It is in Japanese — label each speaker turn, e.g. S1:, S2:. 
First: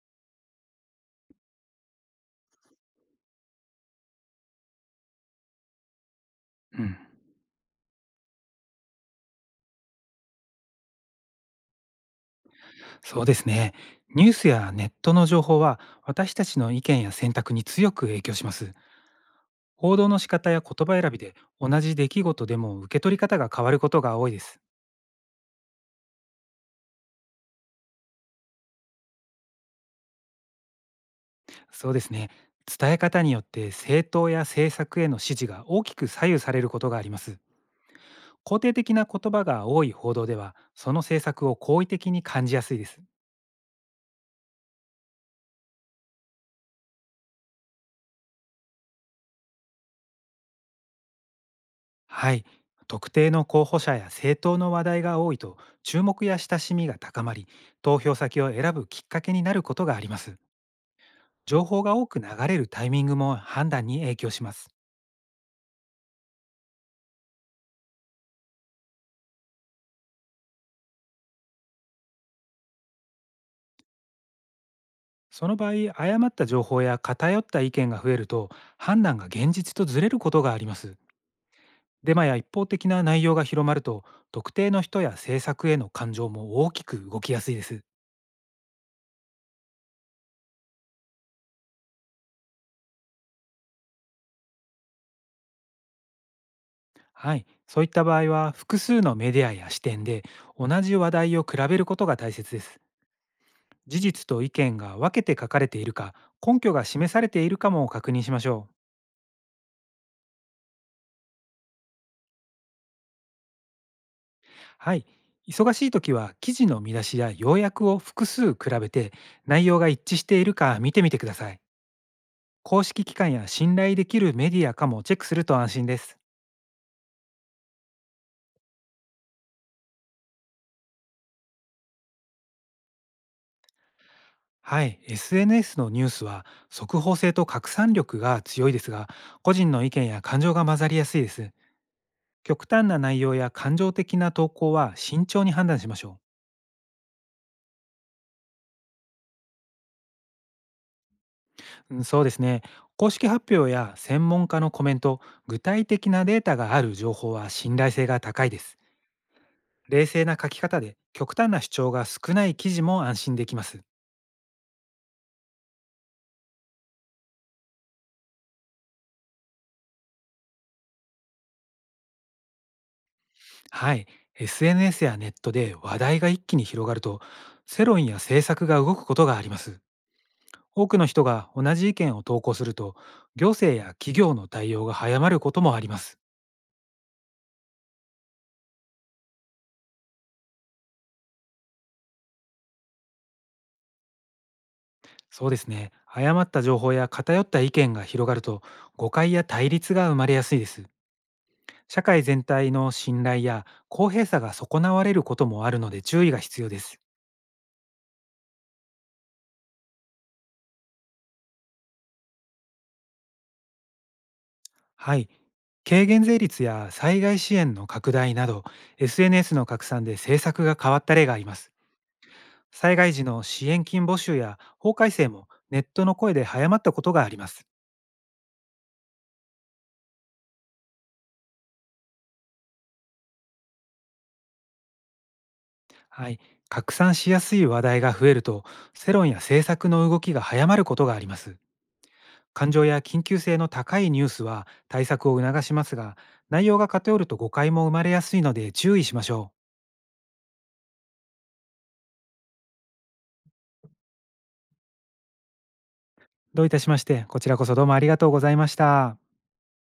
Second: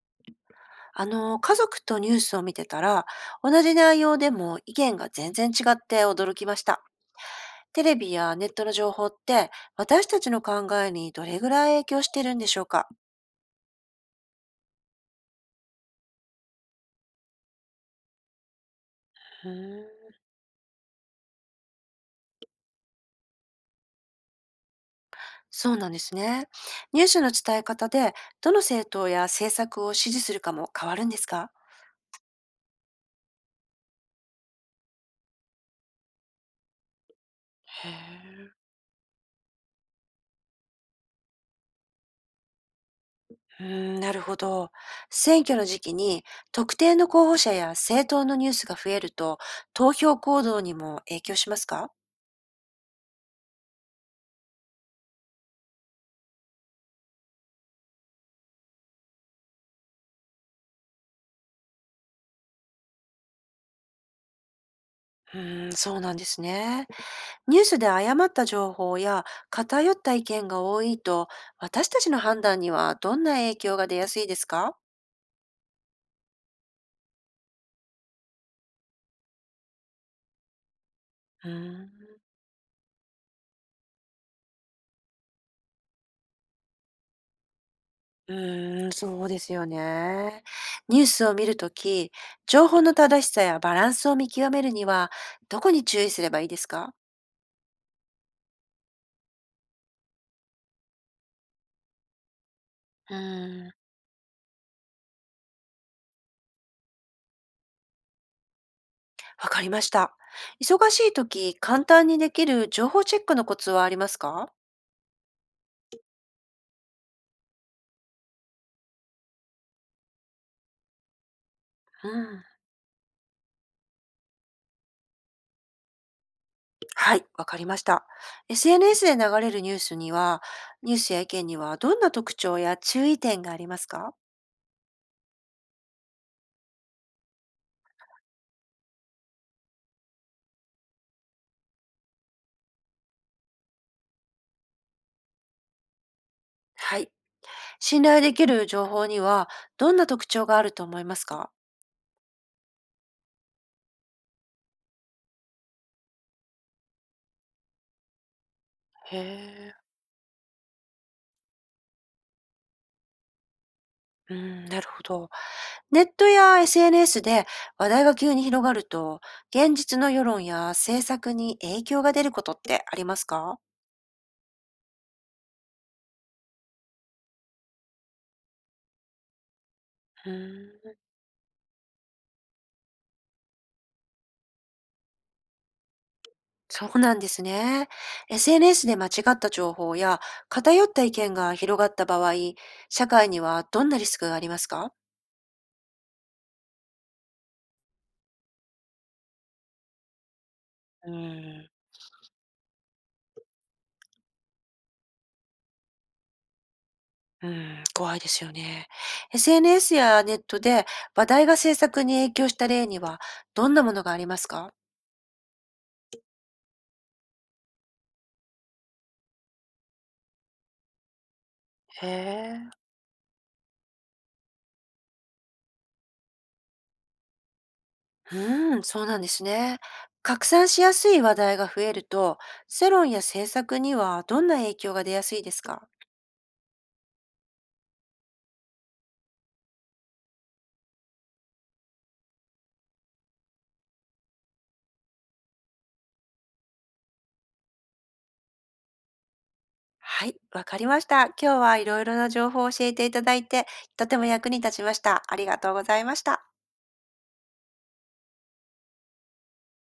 S1: 家族とニュースを見てたら、同じ内容でも意見が全然違って驚きました。
S2: うん、
S1: テレビやネットの情報って、私たちの考えにどれぐらい影響してるんでしょうか？
S2: そうですね。ニュースやネットの情報は私たちの意見や選択に強く影響します。
S1: うー
S2: 報
S1: ん。
S2: 道の仕方や言葉選びで同じ出来事でも受け取り方が変わることが多いです。
S1: そうなんですね。ニュースの伝え方で、どの政党や政策を支持するかも変わるんですか？
S2: そうですね。伝え方によって政党や政策への支持が大きく左右されることがあります。
S1: へえ。
S2: 肯定的な言葉が多い報道ではその政策を好意的に感じやすいです。
S1: うーん、なるほど。選挙の時期に特定の候補者や政党のニュースが増えると、投票行動にも影響しますか？
S2: はい、特定の候補者や政党の話題が多いと、注目や親しみが高まり、投票先を選ぶきっかけになることがあります。情報が多く流れるタイミングも判断に影響します。
S1: うーん、そうなんですね。ニュースで誤った情報や偏った意見が多いと、私たちの判断にはどんな影響が出やすいですか？
S2: その場合、誤った情報や偏った意見が増えると、判断が現実とずれることがあります。
S1: うーん、
S2: デマや一方的な内容が広まると、特定の人や政策への感情も大きく動きやすいです。
S1: うーん、そうですよね。ニュースを見るとき、情報の正しさやバランスを見極めるには、どこに注意すればいいですか？
S2: はい、そういった場合は複数のメディアや視点で同じ話題を比べることが大切です。
S1: うーん、わ
S2: 事実と意見が分けて書かれているか、根拠が示されているかも確認しましょう。
S1: かりました。忙しいとき、簡単にできる情報チェックのコツはありますか？
S2: はい。忙しい時は記事の見出しや要約を複数比べて、内容が一致しているか見てみてください。
S1: うん。
S2: 公式機関や信頼できるメディアかもチェックすると安心です。
S1: はい、わかりました。SNS で流れるニュースには、ニュースや意見にはどんな特徴や注意点がありますか？
S2: はい。SNS のニュースは速報性と拡散力が強いですが、個人の意見や感情が混ざりやすいです。極端な内容や感情的な投稿は慎重に判断しましょう。
S1: はい。信頼できる情報にはどんな特徴があると思いますか？
S2: うん、そうですね。公式発表や専門家のコメント、具体的なデータがある情報は信頼性が高いです。
S1: へえ。
S2: 冷静な書き方で極端な主張が少ない記事も安心できます。
S1: うん、なるほど。ネットや SNS で話題が急に広がると、現実の世論や政策に影響が出ることってありますか？
S2: はい。SNS やネットで話題が一気に広がると、世論や政策が動くことがあります。
S1: う
S2: 多
S1: ん。
S2: くの人が同じ意見を投稿すると、行政や企業の対応が早まることもあります。
S1: そうなんですね。SNS で間違った情報や偏った意見が広がった場合、社会にはどんなリスクがありますか？
S2: そうですね。誤った情報や偏った意見が広がると、誤解や対立が生まれやすいです。
S1: うん、
S2: 社会全体の信頼や公平さが損なわれることもあるので注意が必要です。
S1: うん、怖いですよね。SNS やネットで話題が政策に影響した例にはどんなものがありますか？
S2: はい。軽減税率や災害支援の拡大など、SNS の拡散で政策が変わった例があります。
S1: へえ。
S2: 災害時の支援金募集や法改正もネットの声で早まったことがあります。
S1: うん、そうなんですね。拡散しやすい話題が増えると、世論や政策にはどんな影響が出やすいですか？
S2: はい。拡散しやすい話題が増えると、世論や政策の動きが早まることがあります。感情や緊急性の高いニュースは対策を促しますが、内容が偏ると誤解も生まれやすいので注意しましょ
S1: はい、わかりました。今日はいろいろな情報を教えていただいて、とても役に立ちました。ありがとうございまし
S2: う。
S1: た。
S2: どういたしまして、こちらこそどうもありがとうございました。